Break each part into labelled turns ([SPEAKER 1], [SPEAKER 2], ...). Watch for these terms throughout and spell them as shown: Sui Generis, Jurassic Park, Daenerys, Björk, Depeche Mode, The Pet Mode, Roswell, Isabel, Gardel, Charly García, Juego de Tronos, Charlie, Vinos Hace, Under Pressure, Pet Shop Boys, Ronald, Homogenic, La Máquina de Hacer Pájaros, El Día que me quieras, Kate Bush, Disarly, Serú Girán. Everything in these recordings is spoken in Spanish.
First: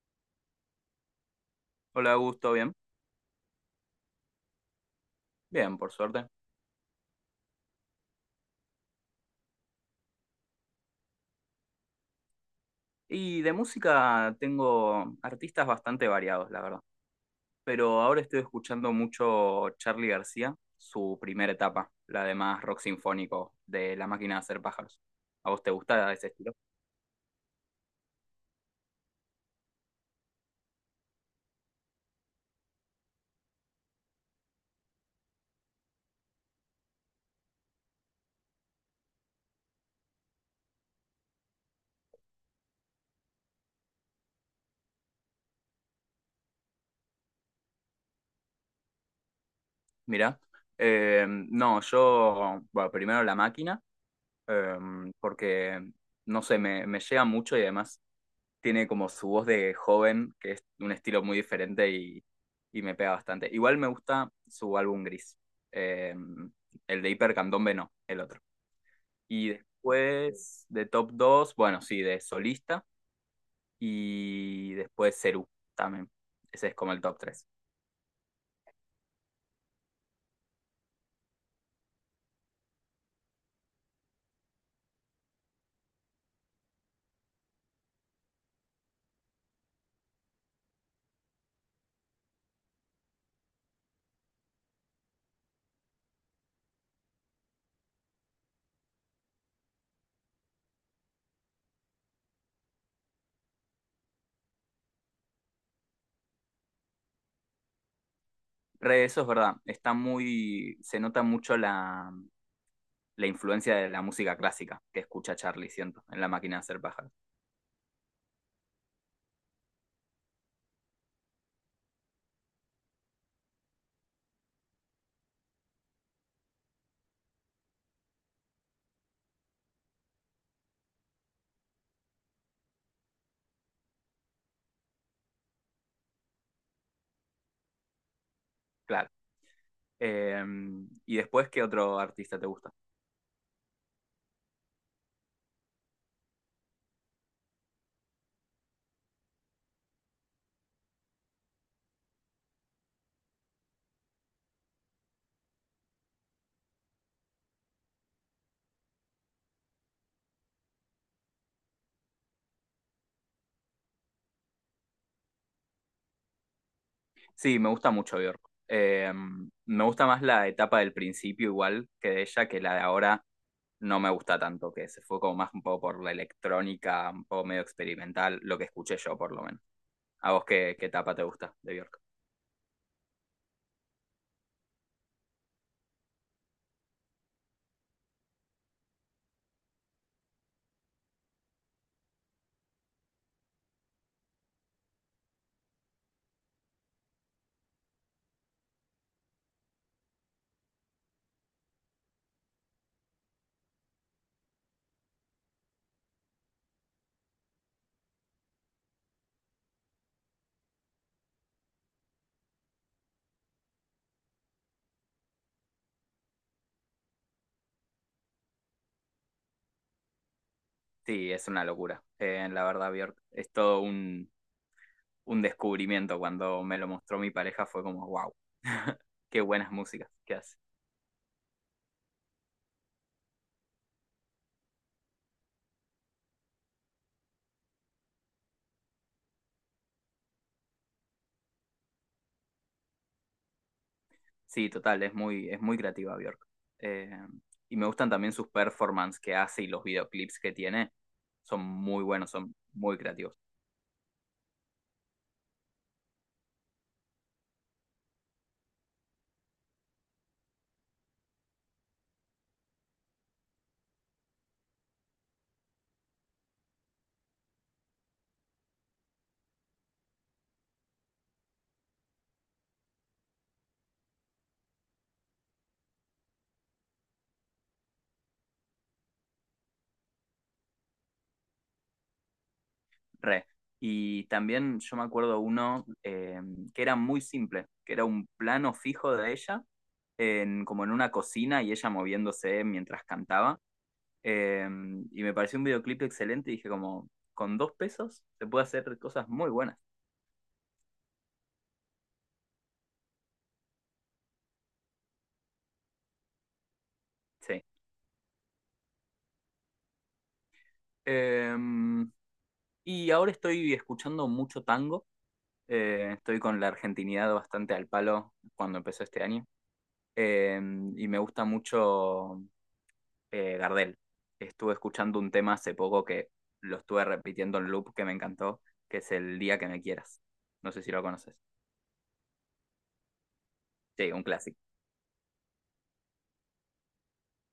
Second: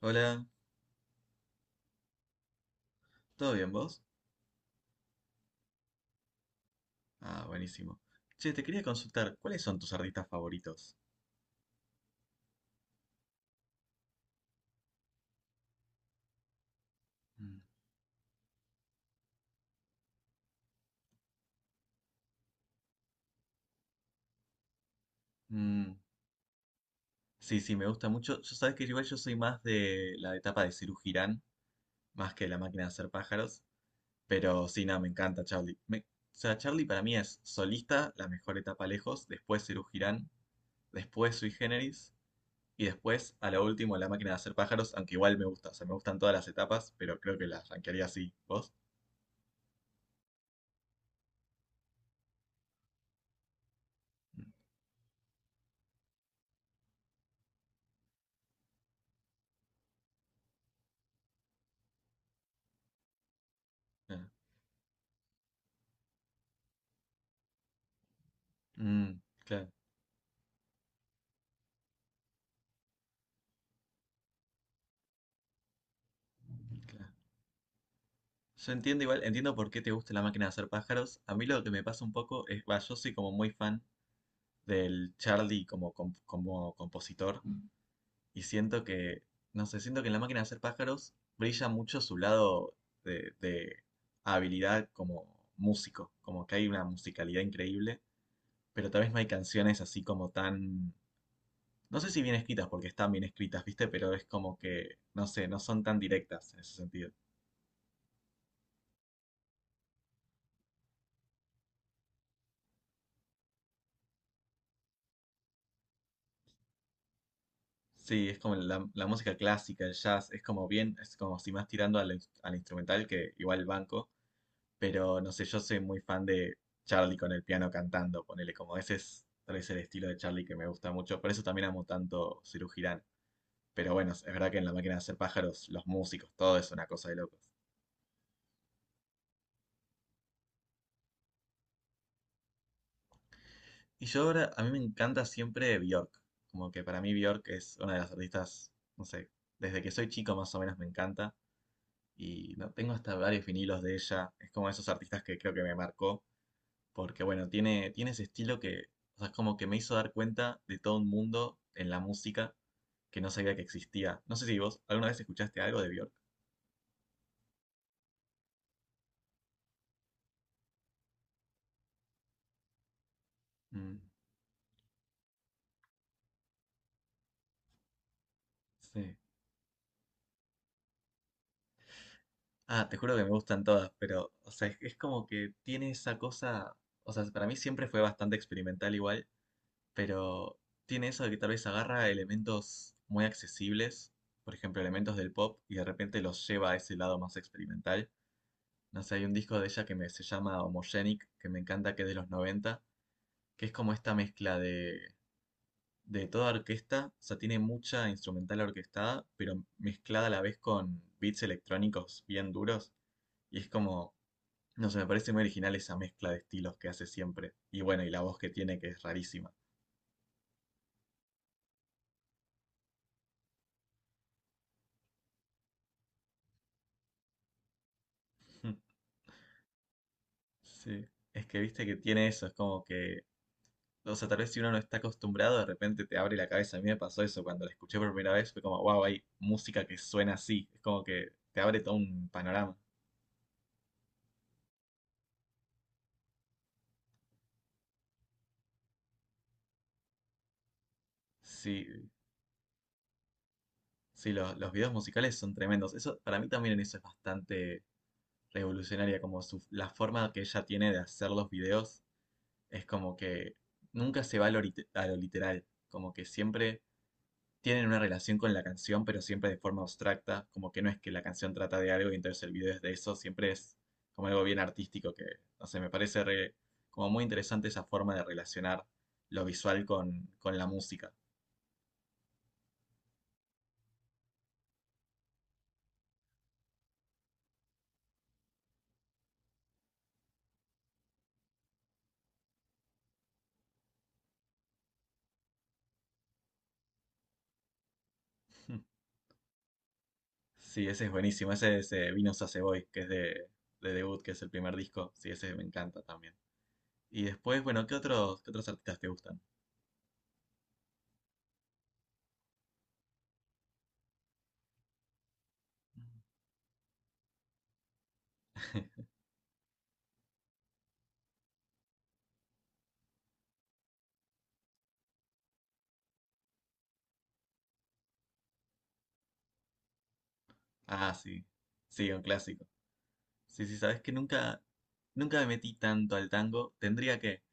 [SPEAKER 1] Hola,
[SPEAKER 2] Hola, Augusto, bien.
[SPEAKER 1] ¿todo bien vos?
[SPEAKER 2] Bien, por suerte.
[SPEAKER 1] Ah, buenísimo. Che, te quería consultar, ¿cuáles son tus artistas favoritos?
[SPEAKER 2] Y de música tengo artistas bastante variados, la verdad.
[SPEAKER 1] Mm.
[SPEAKER 2] Pero ahora estoy escuchando mucho Charly García, su primera etapa, la de más rock sinfónico de La Máquina de Hacer Pájaros. ¿A vos te
[SPEAKER 1] Mm,
[SPEAKER 2] gusta ese estilo?
[SPEAKER 1] sí, sí, me gusta mucho. Yo sabes que igual yo soy más de la etapa de Serú Girán, más que de la máquina de hacer pájaros, pero sí, nada, me encanta Charlie. O sea, Charlie para mí es solista, la mejor etapa lejos, después Serú Girán, después Sui Generis, y después, a lo último, la máquina de hacer pájaros, aunque igual me gusta, o sea, me gustan todas las etapas, pero creo que las rankearía así. ¿Vos?
[SPEAKER 2] Mirá. No, yo, bueno, primero La Máquina,
[SPEAKER 1] Mm,
[SPEAKER 2] eh, porque, no sé, me llega mucho y además tiene como su voz de joven, que es un estilo muy diferente y me pega bastante. Igual me
[SPEAKER 1] ah,
[SPEAKER 2] gusta su álbum gris, eh, el de Hiper Candombe no, el otro.
[SPEAKER 1] mm,
[SPEAKER 2] Y
[SPEAKER 1] claro,
[SPEAKER 2] después de Top 2 bueno, sí, de Solista y después Cerú también. Ese es como el
[SPEAKER 1] claro.
[SPEAKER 2] top tres.
[SPEAKER 1] Yo entiendo igual, entiendo por qué te gusta la máquina de hacer pájaros. A mí lo que me pasa un poco es, va, yo soy como muy fan del Charlie como compositor y siento que, no sé, siento que en la máquina de hacer pájaros brilla mucho su lado de habilidad como músico, como que hay una musicalidad increíble, pero tal vez no hay canciones así como tan, no sé si bien escritas, porque están bien escritas, ¿viste? Pero es como que, no sé, no son tan directas en ese sentido.
[SPEAKER 2] Re. Eso es verdad, está muy, se nota mucho la influencia de la música clásica que escucha Charlie, siento, en la máquina de hacer pájaros.
[SPEAKER 1] Sí, es como la música clásica, el jazz, es como bien, es como si más tirando al instrumental que igual el banco, pero no sé, yo soy muy fan de Charlie con el piano cantando, ponele como ese es tal vez el estilo de Charlie que me gusta mucho, por eso también amo tanto Ciru Girán. Pero bueno, es verdad que en La Máquina de Hacer Pájaros, los músicos, todo es una cosa de locos.
[SPEAKER 2] Claro. Eh, ¿Y después qué otro artista te gusta?
[SPEAKER 1] Y yo ahora, a mí me encanta siempre Bjork, como que para mí Bjork es una de las artistas, no sé, desde que soy chico más o menos me encanta. Y no tengo hasta varios vinilos de ella. Es como esos artistas que creo que me marcó, porque bueno, tiene, tiene ese estilo que, o sea, es como que me hizo dar cuenta de todo un mundo en la música que no sabía que existía. No sé si vos alguna vez escuchaste algo de Björk.
[SPEAKER 2] Sí, me gusta mucho Björk. Eh, Me gusta más la etapa del principio igual que de ella, que la de ahora
[SPEAKER 1] Mm,
[SPEAKER 2] no me gusta tanto, que se fue como más un poco por la electrónica, un poco medio experimental, lo que escuché
[SPEAKER 1] sí.
[SPEAKER 2] yo por lo menos. ¿A vos qué etapa te gusta de Björk?
[SPEAKER 1] Ah, te juro que me gustan todas, pero, o sea, es como que tiene esa cosa, o sea, para mí siempre fue bastante experimental igual, pero tiene eso de que tal vez agarra elementos muy accesibles, por ejemplo, elementos del pop, y de repente los lleva a ese lado más experimental. No sé, hay un disco de ella que me, se llama Homogenic, que me encanta, que es de los noventa, que es como esta mezcla de toda orquesta, o sea, tiene mucha instrumental orquestada, pero mezclada a la vez con beats electrónicos bien duros, y es como, no sé, me parece muy original esa mezcla de estilos que hace siempre. Y bueno, y la voz que tiene, que es rarísima.
[SPEAKER 2] Sí, es una locura. La verdad, Björk, es todo un descubrimiento. Cuando me lo mostró mi pareja fue como, wow, qué buenas músicas que hace.
[SPEAKER 1] Sí, es que viste que tiene eso, es como que o sea, tal vez si uno no está acostumbrado, de repente te abre la cabeza. A mí me pasó eso cuando la escuché por primera vez, fue como, wow, hay música que suena así. Es como que te abre todo un panorama.
[SPEAKER 2] Sí, total, es muy creativa Bjork. Eh, y me gustan también sus performances que hace y los videoclips que tiene. Son muy
[SPEAKER 1] Sí,
[SPEAKER 2] buenos, son muy creativos.
[SPEAKER 1] sí, los videos musicales son tremendos. Eso, para mí también en eso es bastante revolucionaria, como su, la forma que ella tiene de hacer los videos es como que nunca se va a lo, a lo literal, como que siempre tienen una relación con la canción, pero siempre de forma abstracta, como que no es que la canción trata de algo y entonces el video es de eso, siempre es como algo bien artístico que, no sé, me parece re- como muy interesante esa forma de relacionar lo visual con la música.
[SPEAKER 2] Re. Y también yo me acuerdo uno que era muy simple, que era un plano fijo de ella, en, como en una cocina y ella moviéndose mientras cantaba. Eh, y me pareció un videoclip excelente y dije como, con dos pesos se puede hacer cosas muy buenas.
[SPEAKER 1] Sí, ese es buenísimo, ese es Vinos Hace, que es de debut, que es el primer disco, sí, ese me encanta también. Y después,
[SPEAKER 2] Sí.
[SPEAKER 1] bueno, qué otros artistas te gustan?
[SPEAKER 2] Eh, y ahora estoy escuchando mucho tango. Estoy con la argentinidad bastante al palo cuando empezó este año. Eh, y me gusta mucho Gardel. Estuve escuchando un tema hace poco que lo estuve repitiendo en loop que me encantó, que es El Día que me quieras. No sé si lo
[SPEAKER 1] Ah,
[SPEAKER 2] conoces.
[SPEAKER 1] sí. Sí, un clásico. Sí, sí, sabes
[SPEAKER 2] Sí,
[SPEAKER 1] que
[SPEAKER 2] un clásico.
[SPEAKER 1] nunca, nunca me metí tanto al tango. Tendría que,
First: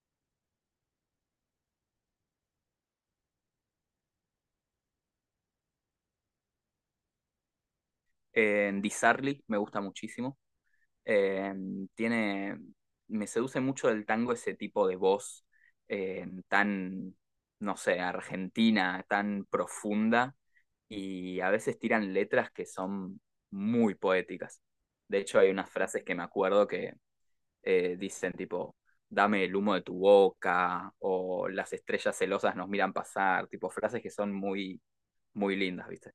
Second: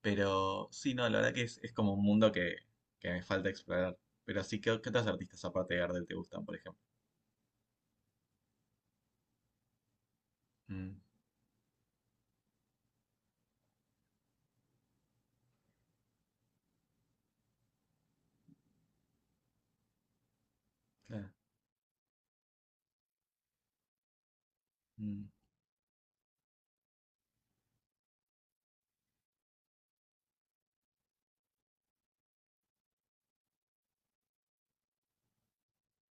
[SPEAKER 1] pero sí, no, la verdad que es como un mundo que me falta explorar. Pero sí, ¿qué, qué otros artistas aparte de Gardel te gustan, por ejemplo?
[SPEAKER 2] Disarly me gusta muchísimo.
[SPEAKER 1] Mm,
[SPEAKER 2] Eh, Tiene, me seduce mucho el tango ese tipo de voz tan, no sé, argentina, tan profunda
[SPEAKER 1] claro,
[SPEAKER 2] y a veces tiran letras que son muy poéticas. De
[SPEAKER 1] mm,
[SPEAKER 2] hecho, hay unas frases que me acuerdo que dicen tipo, dame el humo de tu boca o las estrellas celosas nos miran pasar, tipo frases que son muy, muy lindas, ¿viste?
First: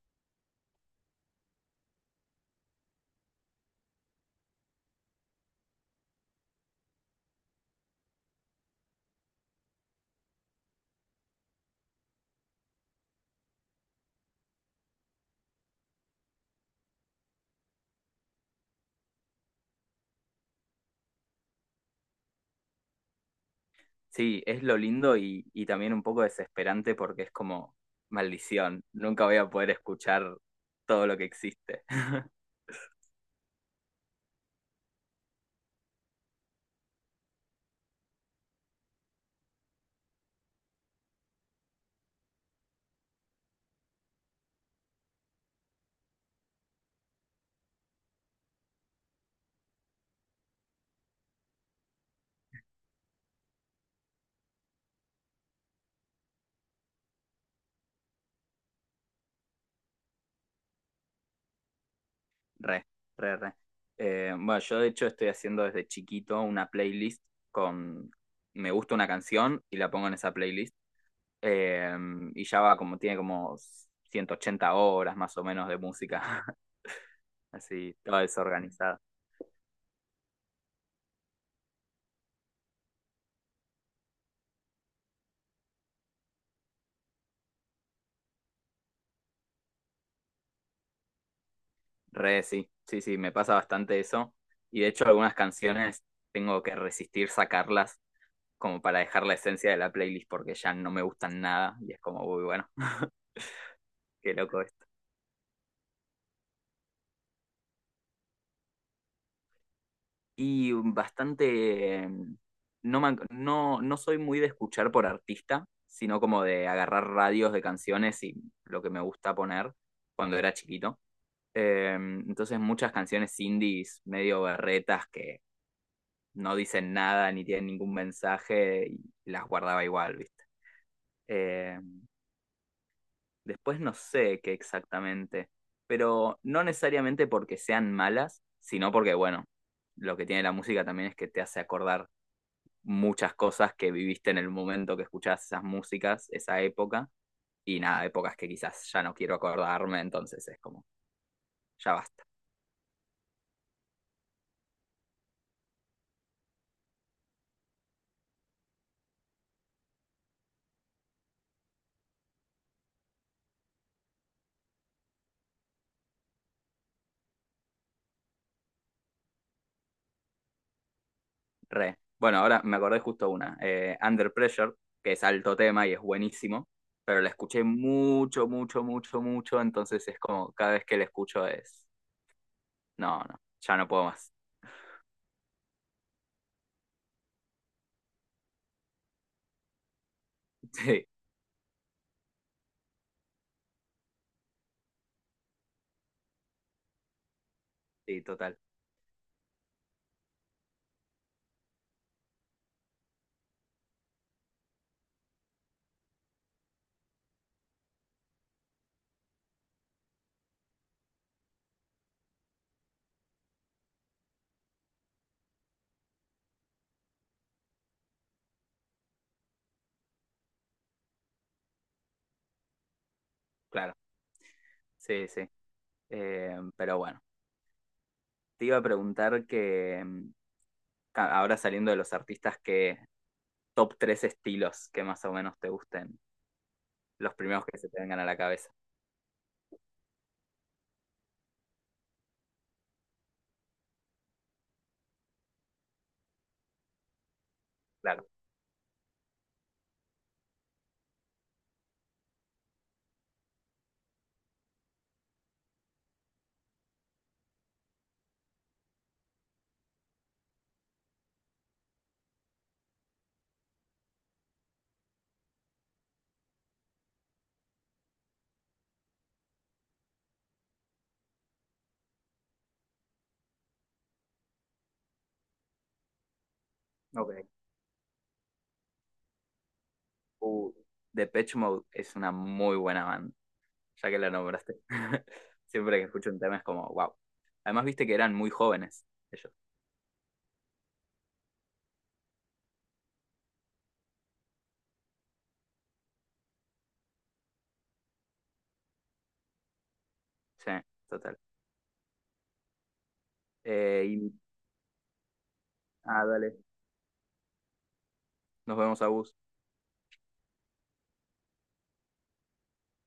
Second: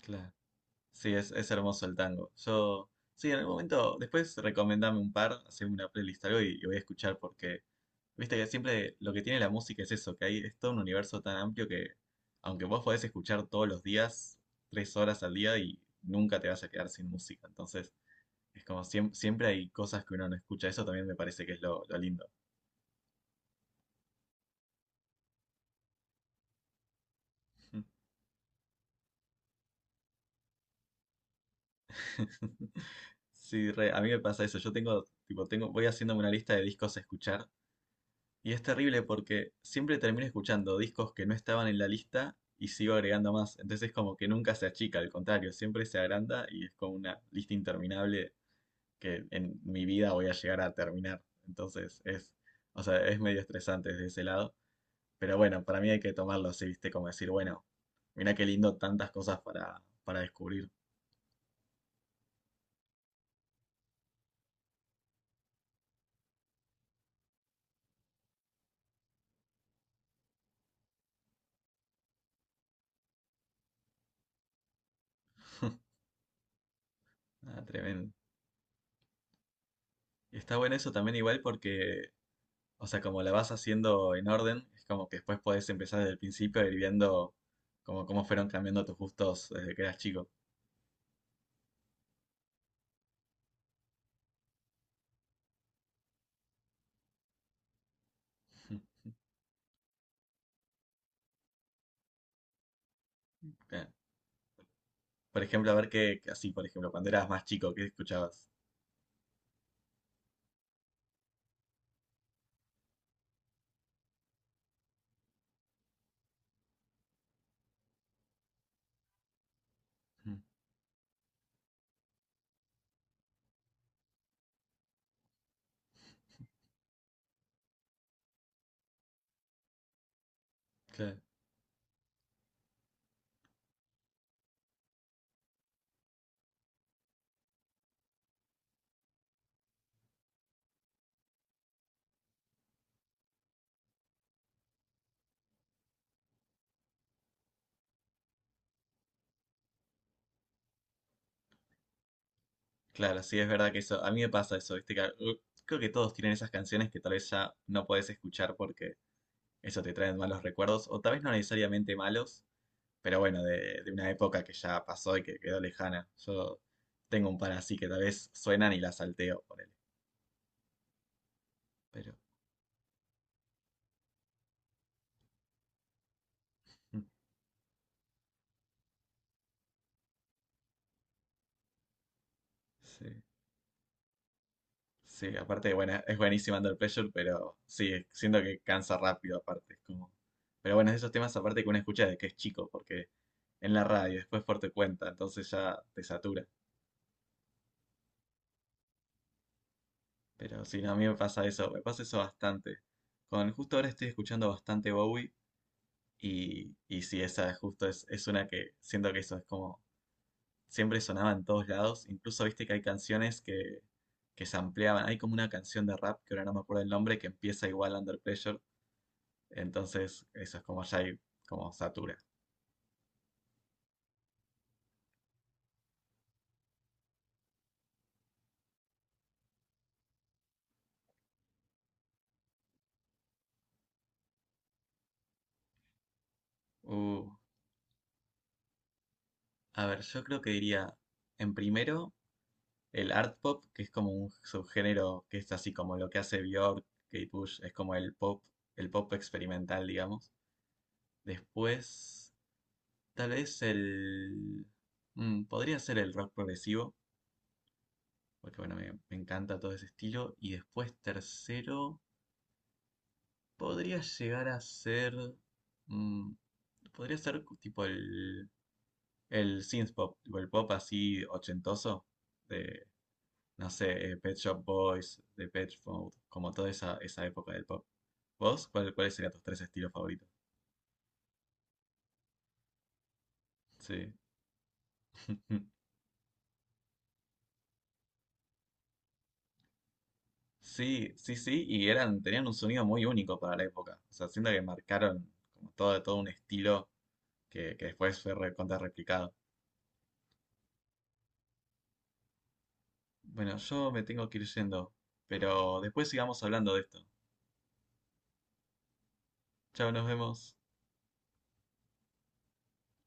[SPEAKER 1] claro. Sí, es hermoso el tango. Yo, sí, en algún momento, después recomendame un par, haceme una playlist algo y voy a escuchar porque, viste que siempre lo que tiene la música es eso, que hay, es todo un universo tan amplio que, aunque vos podés escuchar todos los días, 3 horas al día y nunca te vas a quedar sin música. Entonces, es como siempre hay cosas que uno no escucha. Eso también me parece que es lo lindo.
[SPEAKER 2] Sí, es lo lindo y también un poco desesperante porque es como, maldición, nunca voy a poder escuchar todo lo que existe.
[SPEAKER 1] Sí, re, a mí me pasa eso. Yo tengo, tipo, tengo, voy haciéndome una lista de discos a escuchar y es terrible porque siempre termino escuchando discos que no estaban en la lista y sigo agregando más. Entonces es como que nunca se achica, al contrario, siempre se agranda y es como una lista interminable que en mi vida voy a llegar a terminar. Entonces es, o sea, es medio estresante desde ese lado. Pero bueno, para mí hay que tomarlo así, ¿viste? Como decir, bueno, mira qué lindo tantas cosas para descubrir.
[SPEAKER 2] Re, re, re. Bueno, yo de hecho estoy haciendo desde chiquito una playlist con... Me gusta una canción y la pongo en esa playlist. eh, y ya va como, tiene como 180 horas más o menos de música.
[SPEAKER 1] Ah,
[SPEAKER 2] Así,
[SPEAKER 1] tremendo.
[SPEAKER 2] toda desorganizada.
[SPEAKER 1] Y está bueno eso también igual porque, o sea, como la vas haciendo en orden, es como que después podés empezar desde el principio a ir viendo como cómo fueron cambiando tus gustos desde que eras chico.
[SPEAKER 2] Re, sí, sí, sí, me pasa bastante eso. Y de hecho algunas canciones tengo que resistir sacarlas como para dejar la esencia de la playlist porque ya no me gustan nada. Y es como, uy, bueno,
[SPEAKER 1] Claro.
[SPEAKER 2] qué loco.
[SPEAKER 1] Por ejemplo, a ver qué, qué- así, por ejemplo, cuando eras más chico, ¿qué escuchabas?
[SPEAKER 2] Y bastante, eh, no, no, no soy muy de escuchar por artista, sino como de agarrar radios de canciones y lo que me gusta poner cuando
[SPEAKER 1] Mm,
[SPEAKER 2] era chiquito. Entonces muchas canciones indies medio berretas que no dicen nada ni tienen ningún mensaje y las guardaba igual, ¿viste?
[SPEAKER 1] claro,
[SPEAKER 2] Eh, Después no sé qué exactamente, pero no necesariamente porque sean malas, sino porque, bueno, lo que tiene la música también es que te hace acordar muchas cosas que viviste en el momento que escuchás esas músicas, esa época, y nada, épocas que quizás ya no quiero acordarme, entonces es como, ya basta,
[SPEAKER 1] claro, sí, es verdad que eso, a mí me pasa eso, ¿viste? Que, creo que todos tienen esas canciones que tal vez ya no podés escuchar, eso te trae malos recuerdos, o tal vez no necesariamente malos, pero bueno, de una época que ya pasó y que quedó lejana. Yo tengo un par así que tal vez suenan y las salteo, ponele.
[SPEAKER 2] re.
[SPEAKER 1] Pero
[SPEAKER 2] Bueno, ahora me acordé justo una, Under Pressure, que es alto tema y es buenísimo,
[SPEAKER 1] mm,
[SPEAKER 2] pero la escuché mucho, mucho, mucho, mucho, entonces es como, cada vez que la escucho es, no,
[SPEAKER 1] sí,
[SPEAKER 2] no, ya no puedo más.
[SPEAKER 1] sí, aparte, bueno, es buenísimo Under Pressure, pero sí, es- siento que cansa rápido, aparte. Es como... Pero bueno, es de esos temas aparte que uno escucha desde que es chico, porque en la radio, después por tu cuenta, entonces ya te satura.
[SPEAKER 2] Sí, sí, total,
[SPEAKER 1] Pero sí, no, a mí me pasa eso bastante. Con, justo ahora estoy escuchando bastante Bowie. Y sí, esa justo es una que siento que eso es como siempre sonaba en todos lados. Incluso viste que hay canciones que se ampliaban. Hay como una canción de rap, que ahora no me acuerdo el nombre, que empieza igual Under Pressure. Entonces, eso es como ya hay, como satura.
[SPEAKER 2] claro, sí, sí. Pero bueno, te iba a preguntar que ahora saliendo de los artistas que top tres estilos que más o menos te gusten.
[SPEAKER 1] Uh,
[SPEAKER 2] Los primeros que se te vengan a la cabeza.
[SPEAKER 1] a ver, yo creo que diría, en primero, el art pop, que es como un subgénero que es así como lo que hace Björk, Kate Bush, es como
[SPEAKER 2] Claro.
[SPEAKER 1] el pop experimental, digamos. Después, tal vez el... mm, podría ser el rock progresivo, porque bueno, me encanta todo ese estilo. Y después, tercero, podría llegar a ser... mm, podría ser tipo el synth pop, tipo el pop así ochentoso, de no sé, Pet Shop Boys, The Pet Mode, como toda esa
[SPEAKER 2] Ok.
[SPEAKER 1] época del pop. ¿Vos? ¿Cuál, cuáles serían tus tres estilos favoritos?
[SPEAKER 2] Uh, Depeche Mode es una muy buena banda, ya
[SPEAKER 1] Sí.
[SPEAKER 2] que la nombraste. Siempre que escucho un tema es como, wow. Además, viste que eran muy jóvenes ellos.
[SPEAKER 1] Sí, sí, sí, y eran, tenían un sonido muy único para la época. O sea, siento que marcaron como todo, todo un estilo que después fue recontra replicado.
[SPEAKER 2] Sí, total.
[SPEAKER 1] Bueno, yo me
[SPEAKER 2] Eh,
[SPEAKER 1] tengo
[SPEAKER 2] y,
[SPEAKER 1] que ir yendo, pero después
[SPEAKER 2] ah,
[SPEAKER 1] sigamos
[SPEAKER 2] dale.
[SPEAKER 1] hablando de esto.
[SPEAKER 2] Nos vemos a vos.
[SPEAKER 1] Chao, nos vemos.